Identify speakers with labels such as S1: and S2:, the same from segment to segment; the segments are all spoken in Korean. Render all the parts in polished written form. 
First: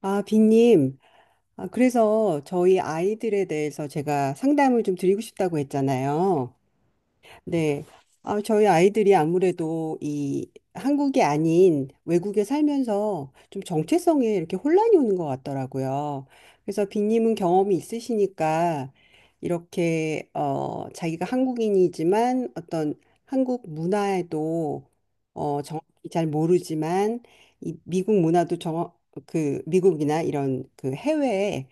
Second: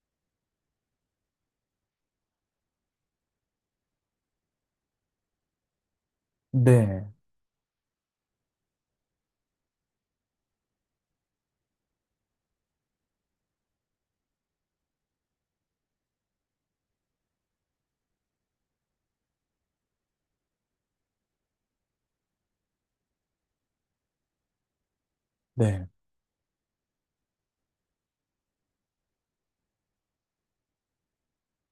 S1: 아, 빈님. 아, 그래서 저희 아이들에 대해서 제가 상담을 좀 드리고 싶다고 했잖아요.
S2: 네,
S1: 네. 아, 저희 아이들이 아무래도 이 한국이 아닌 외국에 살면서 좀 정체성에 이렇게 혼란이 오는 것 같더라고요. 그래서 빈님은 경험이 있으시니까 이렇게, 자기가 한국인이지만 어떤 한국 문화에도,
S2: 네,
S1: 정확히 잘 모르지만 이 미국 문화도 정확, 그 미국이나 이런 그 해외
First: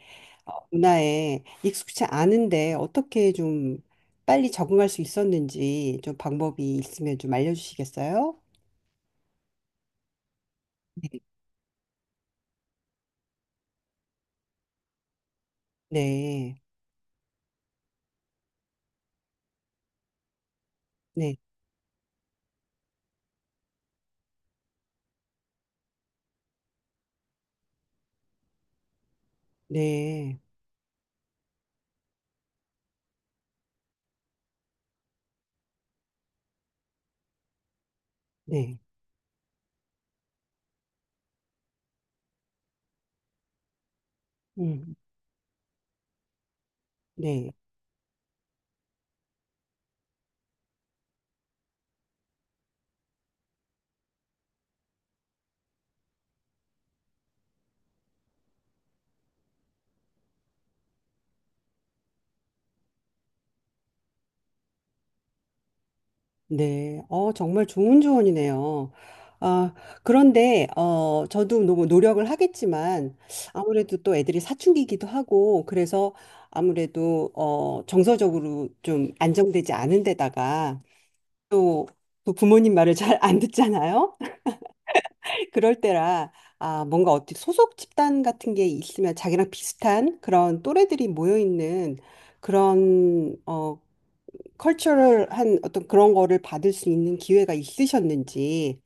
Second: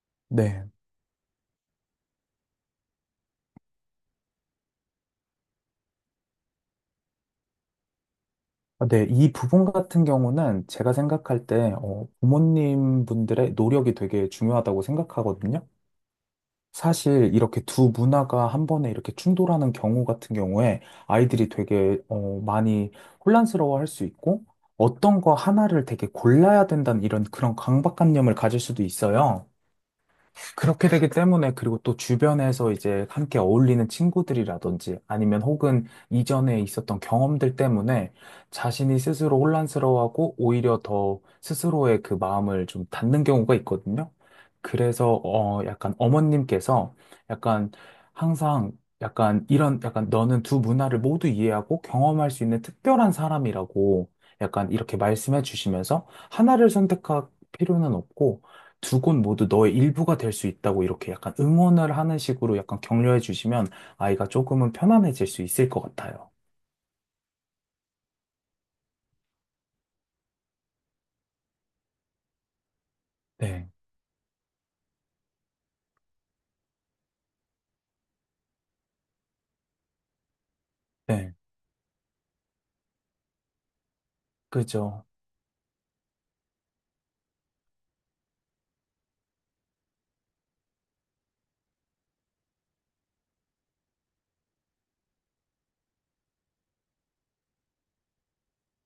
S2: 네.
S1: 문화에 익숙치 않은데 어떻게 좀 빨리 적응할 수 있었는지 좀 방법이 있으면 좀 알려주시겠어요?
S2: 아, 네, 이 부분 같은 경우는 제가
S1: 네.
S2: 생각할 때, 부모님 분들의 노력이 되게 중요하다고 생각하거든요.
S1: 네,
S2: 사실 이렇게 두 문화가 한 번에 이렇게 충돌하는 경우 같은 경우에
S1: 네,
S2: 아이들이 되게, 많이 혼란스러워 할 수 있고, 어떤 거 하나를 되게 골라야 된다는 이런 그런 강박관념을 가질 수도 있어요.
S1: 네,
S2: 그렇게 되기 때문에, 그리고 또 주변에서 이제 함께 어울리는 친구들이라든지 아니면 혹은 이전에 있었던 경험들 때문에
S1: 네,
S2: 자신이 스스로 혼란스러워하고 오히려 더 스스로의 그 마음을 좀 닫는 경우가 있거든요.
S1: 음,
S2: 그래서 약간 어머님께서
S1: 네,
S2: 약간 항상 약간 이런 약간 너는 두 문화를 모두 이해하고 경험할 수 있는 특별한 사람이라고 약간 이렇게 말씀해 주시면서, 하나를 선택할 필요는 없고 두 곳 모두 너의 일부가 될 수 있다고 이렇게 약간 응원을 하는 식으로 약간 격려해 주시면 아이가 조금은 편안해질 수 있을 것 같아요.
S1: 네. 어, 정말 좋은 조언이네요. 아, 그런데, 저도 너무 노력을 하겠지만,
S2: 네,
S1: 아무래도 또 애들이 사춘기이기도 하고, 그래서 아무래도, 정서적으로 좀 안정되지 않은 데다가,
S2: 네,
S1: 또, 또 부모님 말을 잘 안 듣잖아요?
S2: 그죠.
S1: 그럴 때라 아 뭔가 어디 소속 집단 같은 게 있으면 자기랑 비슷한 그런 또래들이 모여 있는 그런 컬처럴한 어떤 그런 거를 받을 수 있는 기회가 있으셨는지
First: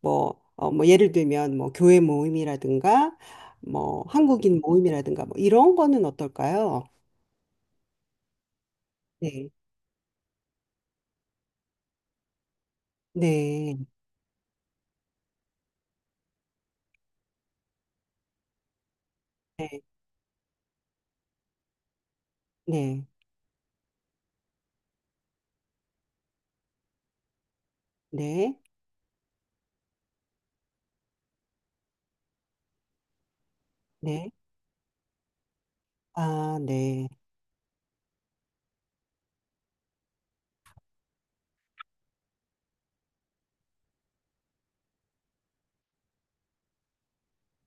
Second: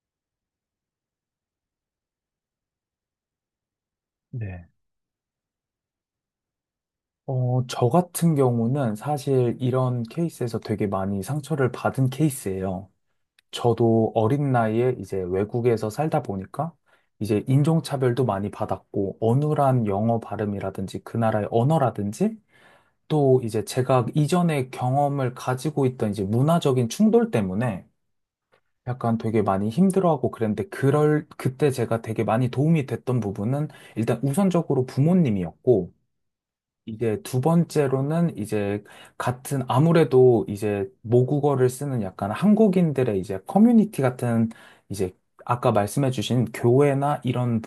S1: 뭐 뭐 예를 들면 뭐 교회 모임이라든가 뭐 한국인
S2: 네,
S1: 모임이라든가 뭐 이런 거는 어떨까요?
S2: 저 같은 경우는
S1: 네.
S2: 사실 이런 케이스에서 되게 많이 상처를 받은 케이스예요.
S1: 네.
S2: 저도 어린 나이에 이제 외국에서 살다 보니까 이제 인종차별도 많이 받았고, 어눌한 영어 발음이라든지 그 나라의 언어라든지
S1: 네.
S2: 또 이제 제가 이전에 경험을 가지고 있던 이제 문화적인 충돌 때문에
S1: 네.
S2: 약간 되게 많이 힘들어하고 그랬는데, 그럴 그때 제가 되게 많이 도움이 됐던 부분은 일단
S1: 네.
S2: 우선적으로 부모님이었고,
S1: 아, 네.
S2: 이게 두 번째로는 이제 같은, 아무래도 이제 모국어를 쓰는 약간 한국인들의 이제 커뮤니티 같은, 이제 아까 말씀해 주신 교회나 이런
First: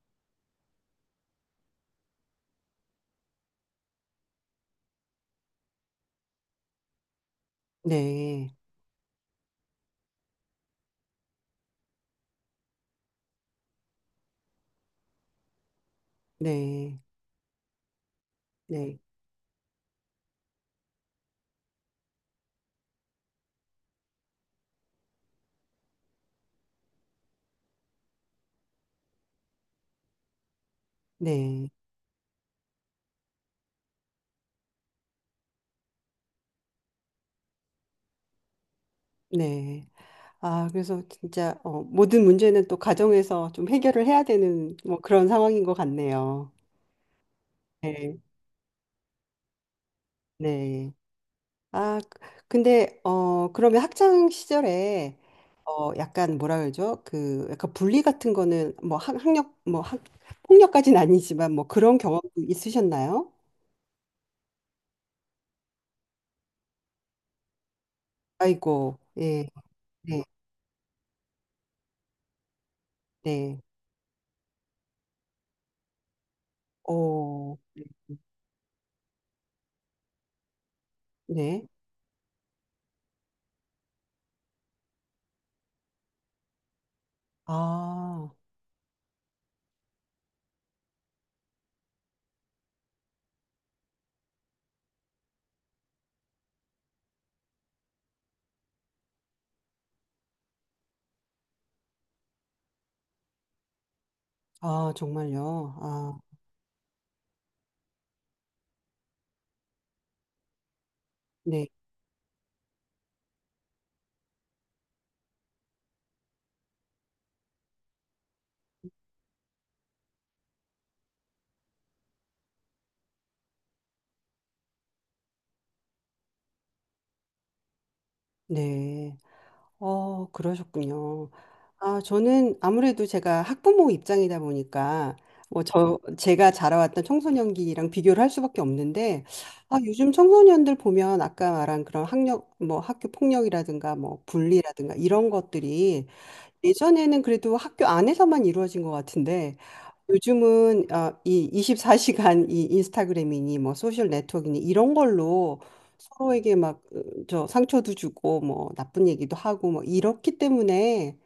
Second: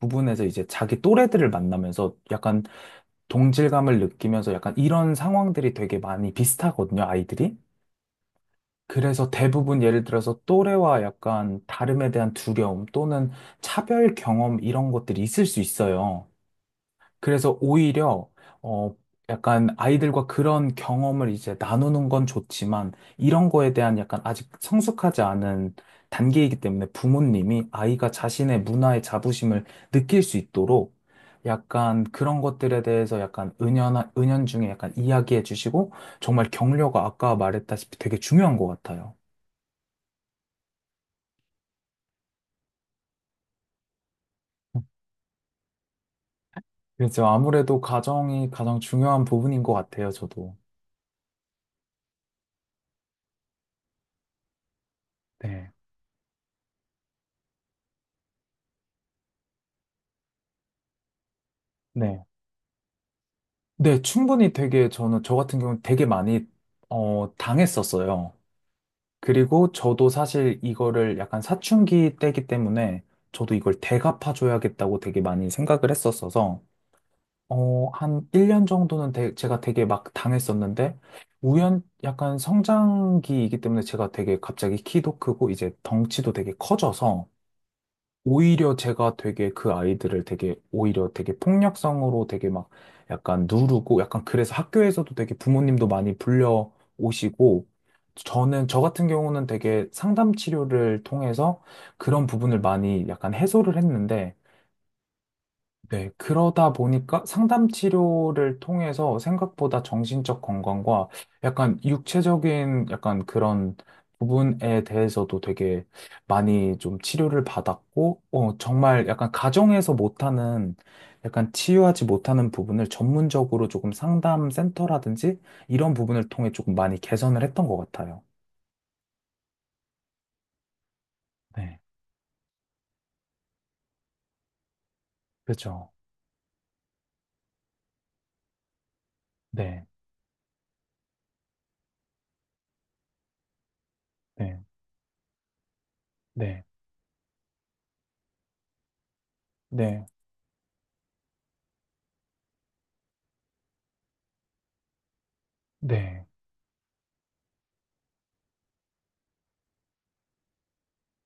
S2: 부분에서 이제 자기 또래들을 만나면서 약간 동질감을 느끼면서. 약간 이런 상황들이 되게 많이 비슷하거든요, 아이들이.
S1: 네.
S2: 그래서 대부분, 예를 들어서 또래와 약간 다름에 대한 두려움 또는 차별 경험, 이런 것들이 있을 수 있어요.
S1: 네.
S2: 그래서 오히려 어
S1: 네.
S2: 약간 아이들과 그런 경험을 이제 나누는 건 좋지만, 이런 거에 대한 약간 아직 성숙하지 않은 단계이기 때문에 부모님이 아이가 자신의 문화의 자부심을 느낄 수 있도록
S1: 네.
S2: 약간 그런 것들에 대해서 약간 은연한 은연중에 약간 이야기해 주시고 정말 격려가, 아까 말했다시피 되게 중요한 것 같아요.
S1: 네. 아, 그래서 진짜 어, 모든 문제는 또 가정에서 좀 해결을 해야 되는 뭐 그런 상황인 것 같네요.
S2: 그래서 아무래도
S1: 네.
S2: 가정이 가장 중요한 부분인 것 같아요, 저도.
S1: 네. 아, 근데 그러면 학창 시절에
S2: 네.
S1: 약간 뭐라 그러죠? 그 약간 분리 같은 거는 뭐 학, 학력 뭐 학, 폭력까지는 아니지만 뭐 그런
S2: 네.
S1: 경험도 있으셨나요?
S2: 네, 충분히 되게, 저는 저 같은 경우는 되게 많이 당했었어요.
S1: 아이고. 예.
S2: 그리고 저도
S1: 네.
S2: 사실 이거를 약간 사춘기 때기 때문에 저도
S1: 네.
S2: 이걸 대갚아줘야겠다고 되게 많이 생각을 했었어서,
S1: 어.
S2: 한 1년 정도는 제가 되게 막 당했었는데,
S1: 네.
S2: 우연 약간 성장기이기 때문에 제가 되게 갑자기 키도 크고 이제 덩치도 되게 커져서
S1: 아.
S2: 오히려 제가 되게 그 아이들을 되게 오히려 되게 폭력성으로 되게 막 약간 누르고 약간. 그래서 학교에서도 되게 부모님도 많이 불려 오시고. 저는 저 같은 경우는 되게 상담 치료를 통해서 그런 부분을 많이 약간 해소를 했는데.
S1: 아, 정말요.
S2: 네,
S1: 아.
S2: 그러다 보니까 상담 치료를 통해서 생각보다 정신적 건강과
S1: 네.
S2: 약간 육체적인 약간 그런 부분에 대해서도 되게 많이 좀 치료를 받았고, 정말 약간 가정에서 못하는, 약간 치유하지 못하는 부분을 전문적으로 조금 상담 센터라든지 이런 부분을 통해 조금 많이 개선을 했던 것 같아요.
S1: 네. 어, 그러셨군요.
S2: 네,
S1: 아, 저는 아무래도 제가 학부모 입장이다 보니까 뭐
S2: 그죠.
S1: 저 제가 자라왔던 청소년기랑 비교를 할 수밖에 없는데 아,
S2: 네,
S1: 요즘 청소년들 보면 아까 말한 그런 학력 뭐 학교 폭력이라든가 뭐
S2: 네,
S1: bully라든가 이런 것들이
S2: 네,
S1: 예전에는 그래도 학교 안에서만 이루어진 것 같은데
S2: 네,
S1: 요즘은 아, 이 24시간 이 인스타그램이니 뭐 소셜 네트워크니 이런 걸로
S2: 네,
S1: 서로에게 막 저 상처도 주고 뭐 나쁜 얘기도 하고 뭐 이렇기 때문에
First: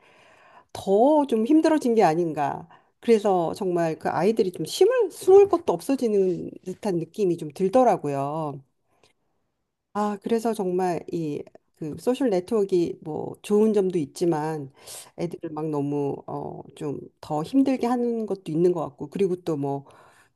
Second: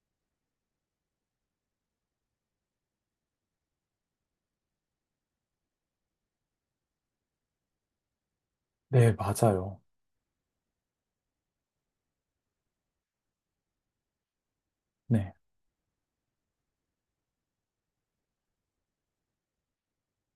S1: 더 좀 힘들어진 게 아닌가. 그래서 정말 그 아이들이 좀 심을 숨을 것도 없어지는 듯한 느낌이 좀 들더라고요.
S2: 네, 맞아요.
S1: 아, 그래서 정말 이 그 소셜 네트워크가 뭐 좋은 점도 있지만
S2: 네,
S1: 애들을 막 너무 좀 더 힘들게 하는 것도 있는 것 같고 그리고 또 뭐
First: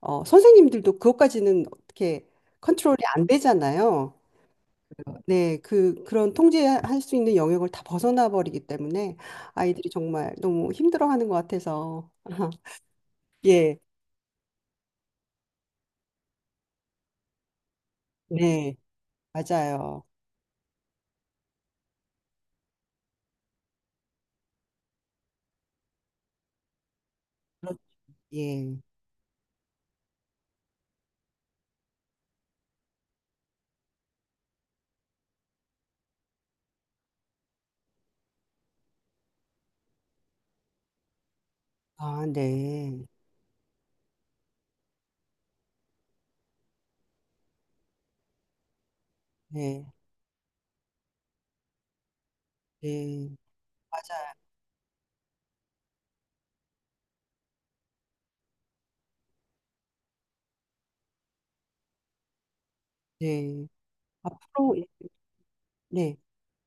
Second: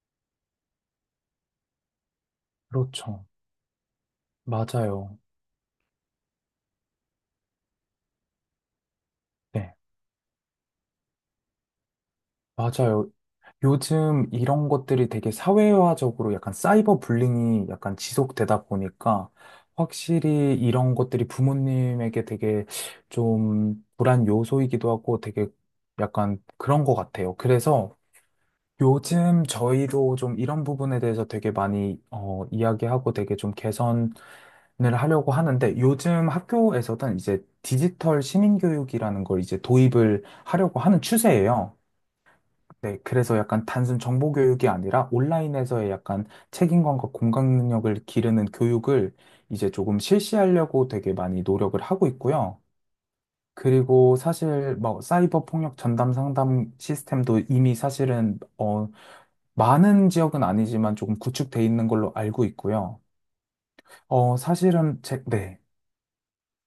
S1: 선생님들도 그것까지는 어떻게 컨트롤이 안
S2: 그렇죠.
S1: 되잖아요.
S2: 맞아요.
S1: 네, 그런 통제할 수 있는 영역을 다 벗어나 버리기 때문에
S2: 네,
S1: 아이들이 정말 너무 힘들어하는 것 같아서
S2: 맞아요.
S1: 예,
S2: 요즘 이런 것들이 되게 사회화적으로 약간 사이버 불링이 약간 지속되다
S1: 네,
S2: 보니까
S1: 맞아요.
S2: 확실히 이런 것들이 부모님에게 되게 좀 불안 요소이기도 하고 되게 약간 그런 것 같아요.
S1: 그렇-
S2: 그래서
S1: 예,
S2: 요즘 저희도 좀 이런 부분에 대해서 되게 많이 이야기하고 되게 좀 개선을 하려고 하는데, 요즘 학교에서는 이제 디지털 시민교육이라는 걸 이제 도입을 하려고 하는 추세예요.
S1: 아,
S2: 네,
S1: 네,
S2: 그래서 약간 단순 정보 교육이 아니라 온라인에서의 약간 책임감과 공감 능력을 기르는 교육을 이제
S1: 네,
S2: 조금 실시하려고 되게 많이 노력을 하고 있고요.
S1: 네,
S2: 그리고
S1: 맞아요.
S2: 사실 뭐 사이버 폭력 전담 상담 시스템도 이미 사실은 많은 지역은 아니지만 조금 구축돼 있는 걸로 알고 있고요.
S1: 네. 앞으로 예.
S2: 사실은 제, 네.
S1: 네.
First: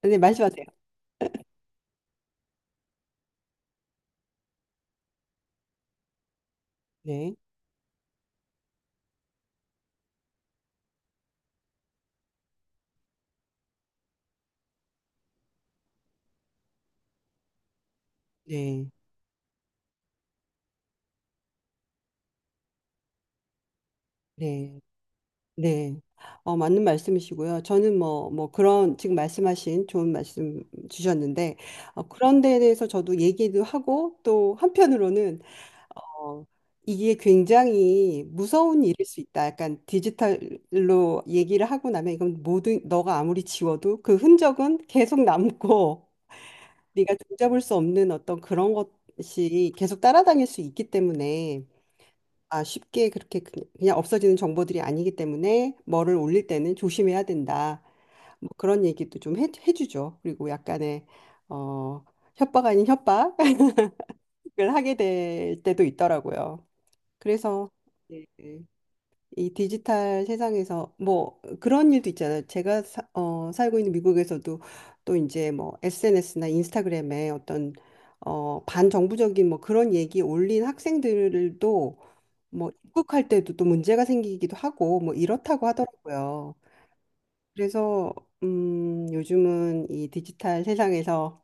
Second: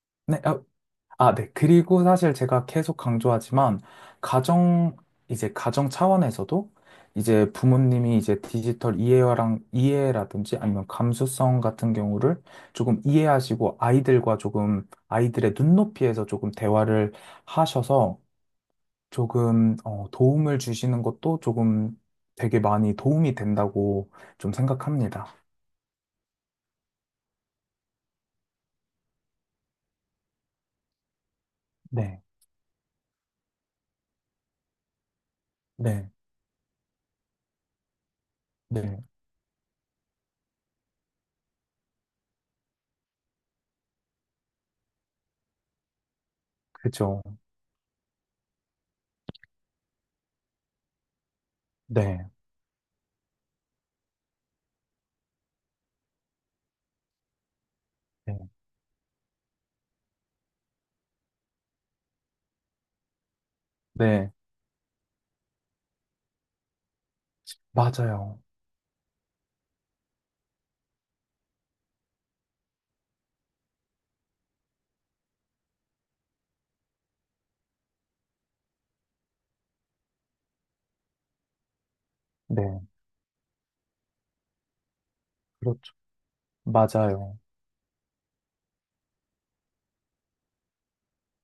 S1: 네,
S2: 네,
S1: 말씀하세요.
S2: 아, 네. 그리고 사실 제가 계속 강조하지만, 가정, 이제 가정 차원에서도,
S1: 네.
S2: 이제 부모님이 이제 디지털 이해라든지 아니면 감수성 같은 경우를 조금 이해하시고, 아이들과 조금, 아이들의 눈높이에서 조금 대화를 하셔서,
S1: 네.
S2: 조금, 도움을 주시는 것도 조금 되게 많이 도움이 된다고 좀
S1: 네.
S2: 생각합니다.
S1: 네. 어, 맞는 말씀이시고요. 저는 뭐, 뭐 그런 지금 말씀하신 좋은 말씀 주셨는데,
S2: 네.
S1: 그런 데에 대해서 저도 얘기도 하고, 또 한편으로는,
S2: 네.
S1: 어, 이게 굉장히 무서운
S2: 네.
S1: 일일 수 있다. 약간 디지털로 얘기를 하고 나면 이건 모든, 너가 아무리 지워도 그 흔적은 계속 남고, 네가
S2: 그죠.
S1: 종잡을 수 없는 어떤 그런 것이 계속 따라다닐 수 있기 때문에,
S2: 네.
S1: 아, 쉽게 그렇게 그- 그냥 없어지는 정보들이 아니기 때문에 뭐를 올릴 때는 조심해야 된다.
S2: 네.
S1: 뭐 그런 얘기도 좀 해, 해주죠. 그리고 약간의 어, 협박 아닌 협박을
S2: 네.
S1: 하게 될 때도 있더라고요. 그래서 네.
S2: 맞아요.
S1: 이 디지털 세상에서 뭐 그런 일도 있잖아요. 제가 사, 살고 있는 미국에서도 또 이제 뭐 SNS나 인스타그램에 어떤 반정부적인 뭐 그런 얘기 올린 학생들도 뭐
S2: 네.
S1: 입국할 때도 또 문제가 생기기도 하고 뭐 이렇다고
S2: 그렇-
S1: 하더라고요.
S2: 맞아요.
S1: 그래서 요즘은 이 디지털 세상에서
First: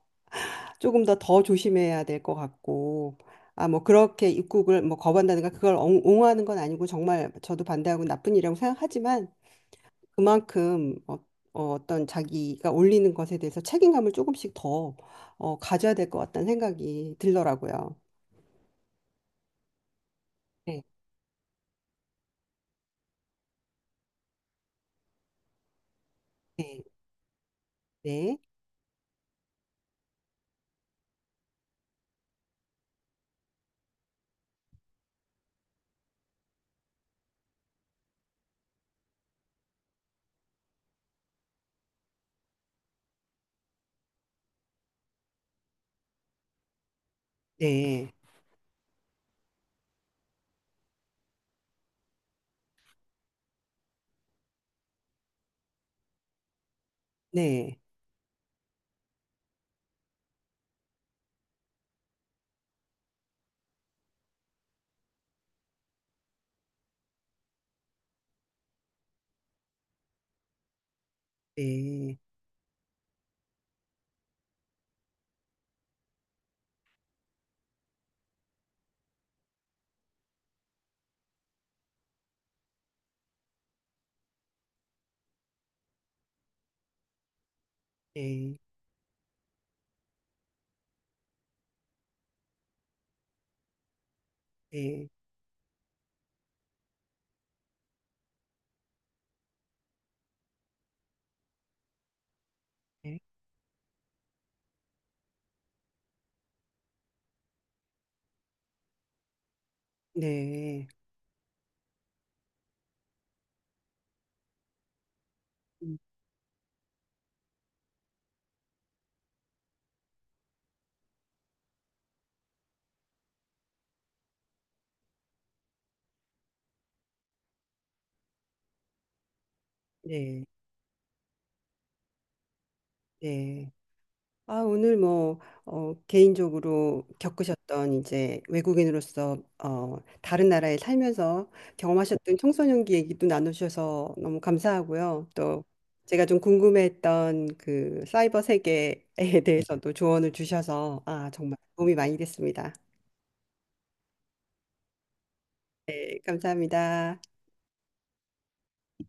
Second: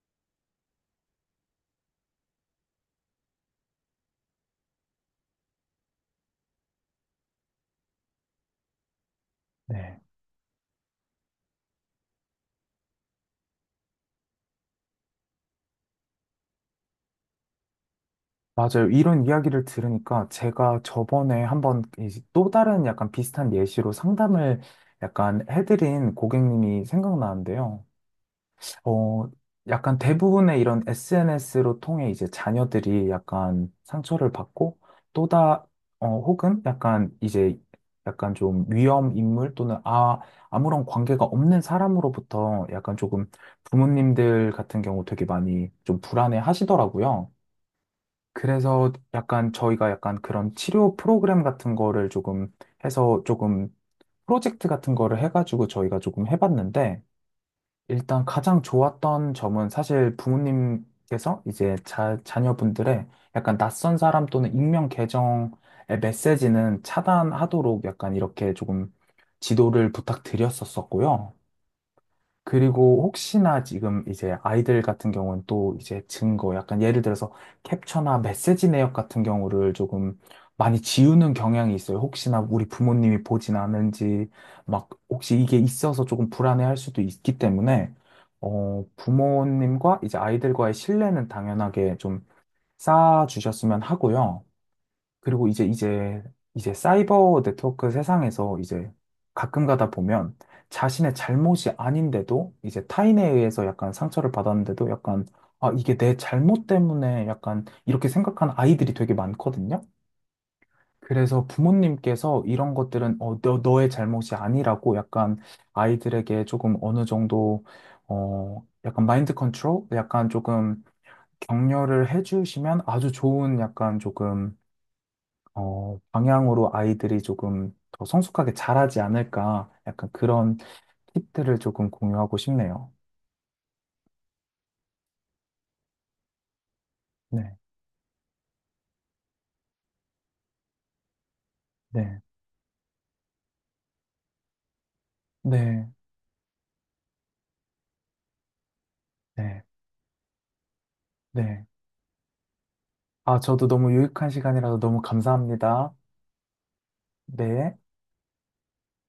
S1: 조금 더 더 조심해야 될 것 같고 아 뭐 그렇게 입국을 뭐 거부한다든가 그걸 옹- 옹호하는 건 아니고 정말 저도 반대하고 나쁜 일이라고 생각하지만
S2: 네.
S1: 그만큼 어떤 자기가 올리는 것에 대해서 책임감을 조금씩 더 가져야 될 것 같다는 생각이 들더라고요.
S2: 맞아요. 이런 이야기를 들으니까 제가
S1: 네,
S2: 저번에 한번 이제 또 다른 약간 비슷한 예시로 상담을 약간 해드린
S1: 네,
S2: 고객님이 생각나는데요.
S1: 네,
S2: 어, 약간 대부분의 이런 SNS로 통해 이제 자녀들이 약간 상처를 받고 또다, 혹은 약간 이제 약간 좀 위험 인물 또는 아, 아무런 관계가 없는 사람으로부터 약간 조금 부모님들 같은 경우 되게 많이 좀 불안해 하시더라고요.
S1: 네,
S2: 그래서 약간 저희가 약간 그런 치료 프로그램 같은 거를 조금 해서 조금 프로젝트 같은 거를 해가지고 저희가 조금 해봤는데,
S1: 네,
S2: 일단 가장 좋았던 점은 사실 부모님께서 이제 자녀분들의 약간 낯선 사람 또는 익명 계정의 메시지는 차단하도록 약간 이렇게 조금 지도를 부탁드렸었었고요.
S1: 네,
S2: 그리고 혹시나 지금 이제 아이들 같은 경우는 또 이제 증거, 약간 예를 들어서 캡처나 메시지 내역 같은 경우를 조금 많이 지우는 경향이 있어요. 혹시나 우리 부모님이 보진 않은지, 막 혹시 이게 있어서 조금 불안해할 수도 있기 때문에,
S1: 네,
S2: 부모님과 이제 아이들과의 신뢰는 당연하게 좀 쌓아주셨으면 하고요.
S1: 네,
S2: 그리고 이제 이제 사이버 네트워크 세상에서 이제 가끔 가다 보면 자신의 잘못이 아닌데도 이제
S1: 네,
S2: 타인에 의해서 약간 상처를 받았는데도 약간 아 이게 내 잘못 때문에 약간 이렇게 생각하는 아이들이 되게 많거든요.
S1: 네,
S2: 그래서 부모님께서 이런 것들은 너의 잘못이 아니라고 약간
S1: 음,
S2: 아이들에게 조금 어느 정도 약간 마인드 컨트롤, 약간 조금 격려를 해주시면 아주 좋은 약간 조금 방향으로 아이들이 조금 더 성숙하게 자라지 않을까, 약간
S1: 네,
S2: 그런 팁들을 조금 공유하고 싶네요.
S1: 네. 아, 오늘 뭐, 개인적으로
S2: 네,
S1: 겪으셨던 이제 외국인으로서, 다른 나라에 살면서
S2: 네,
S1: 경험하셨던 청소년기 얘기도 나누셔서 너무 감사하고요. 또
S2: 네,
S1: 제가 좀 궁금했던 그 사이버 세계에
S2: 네,
S1: 대해서도 조언을 주셔서, 아, 정말
S2: 네.
S1: 도움이 많이 됐습니다.
S2: 아, 저도 너무 유익한 시간이라서 너무 감사합니다.
S1: 네, 감사합니다.
S2: 네.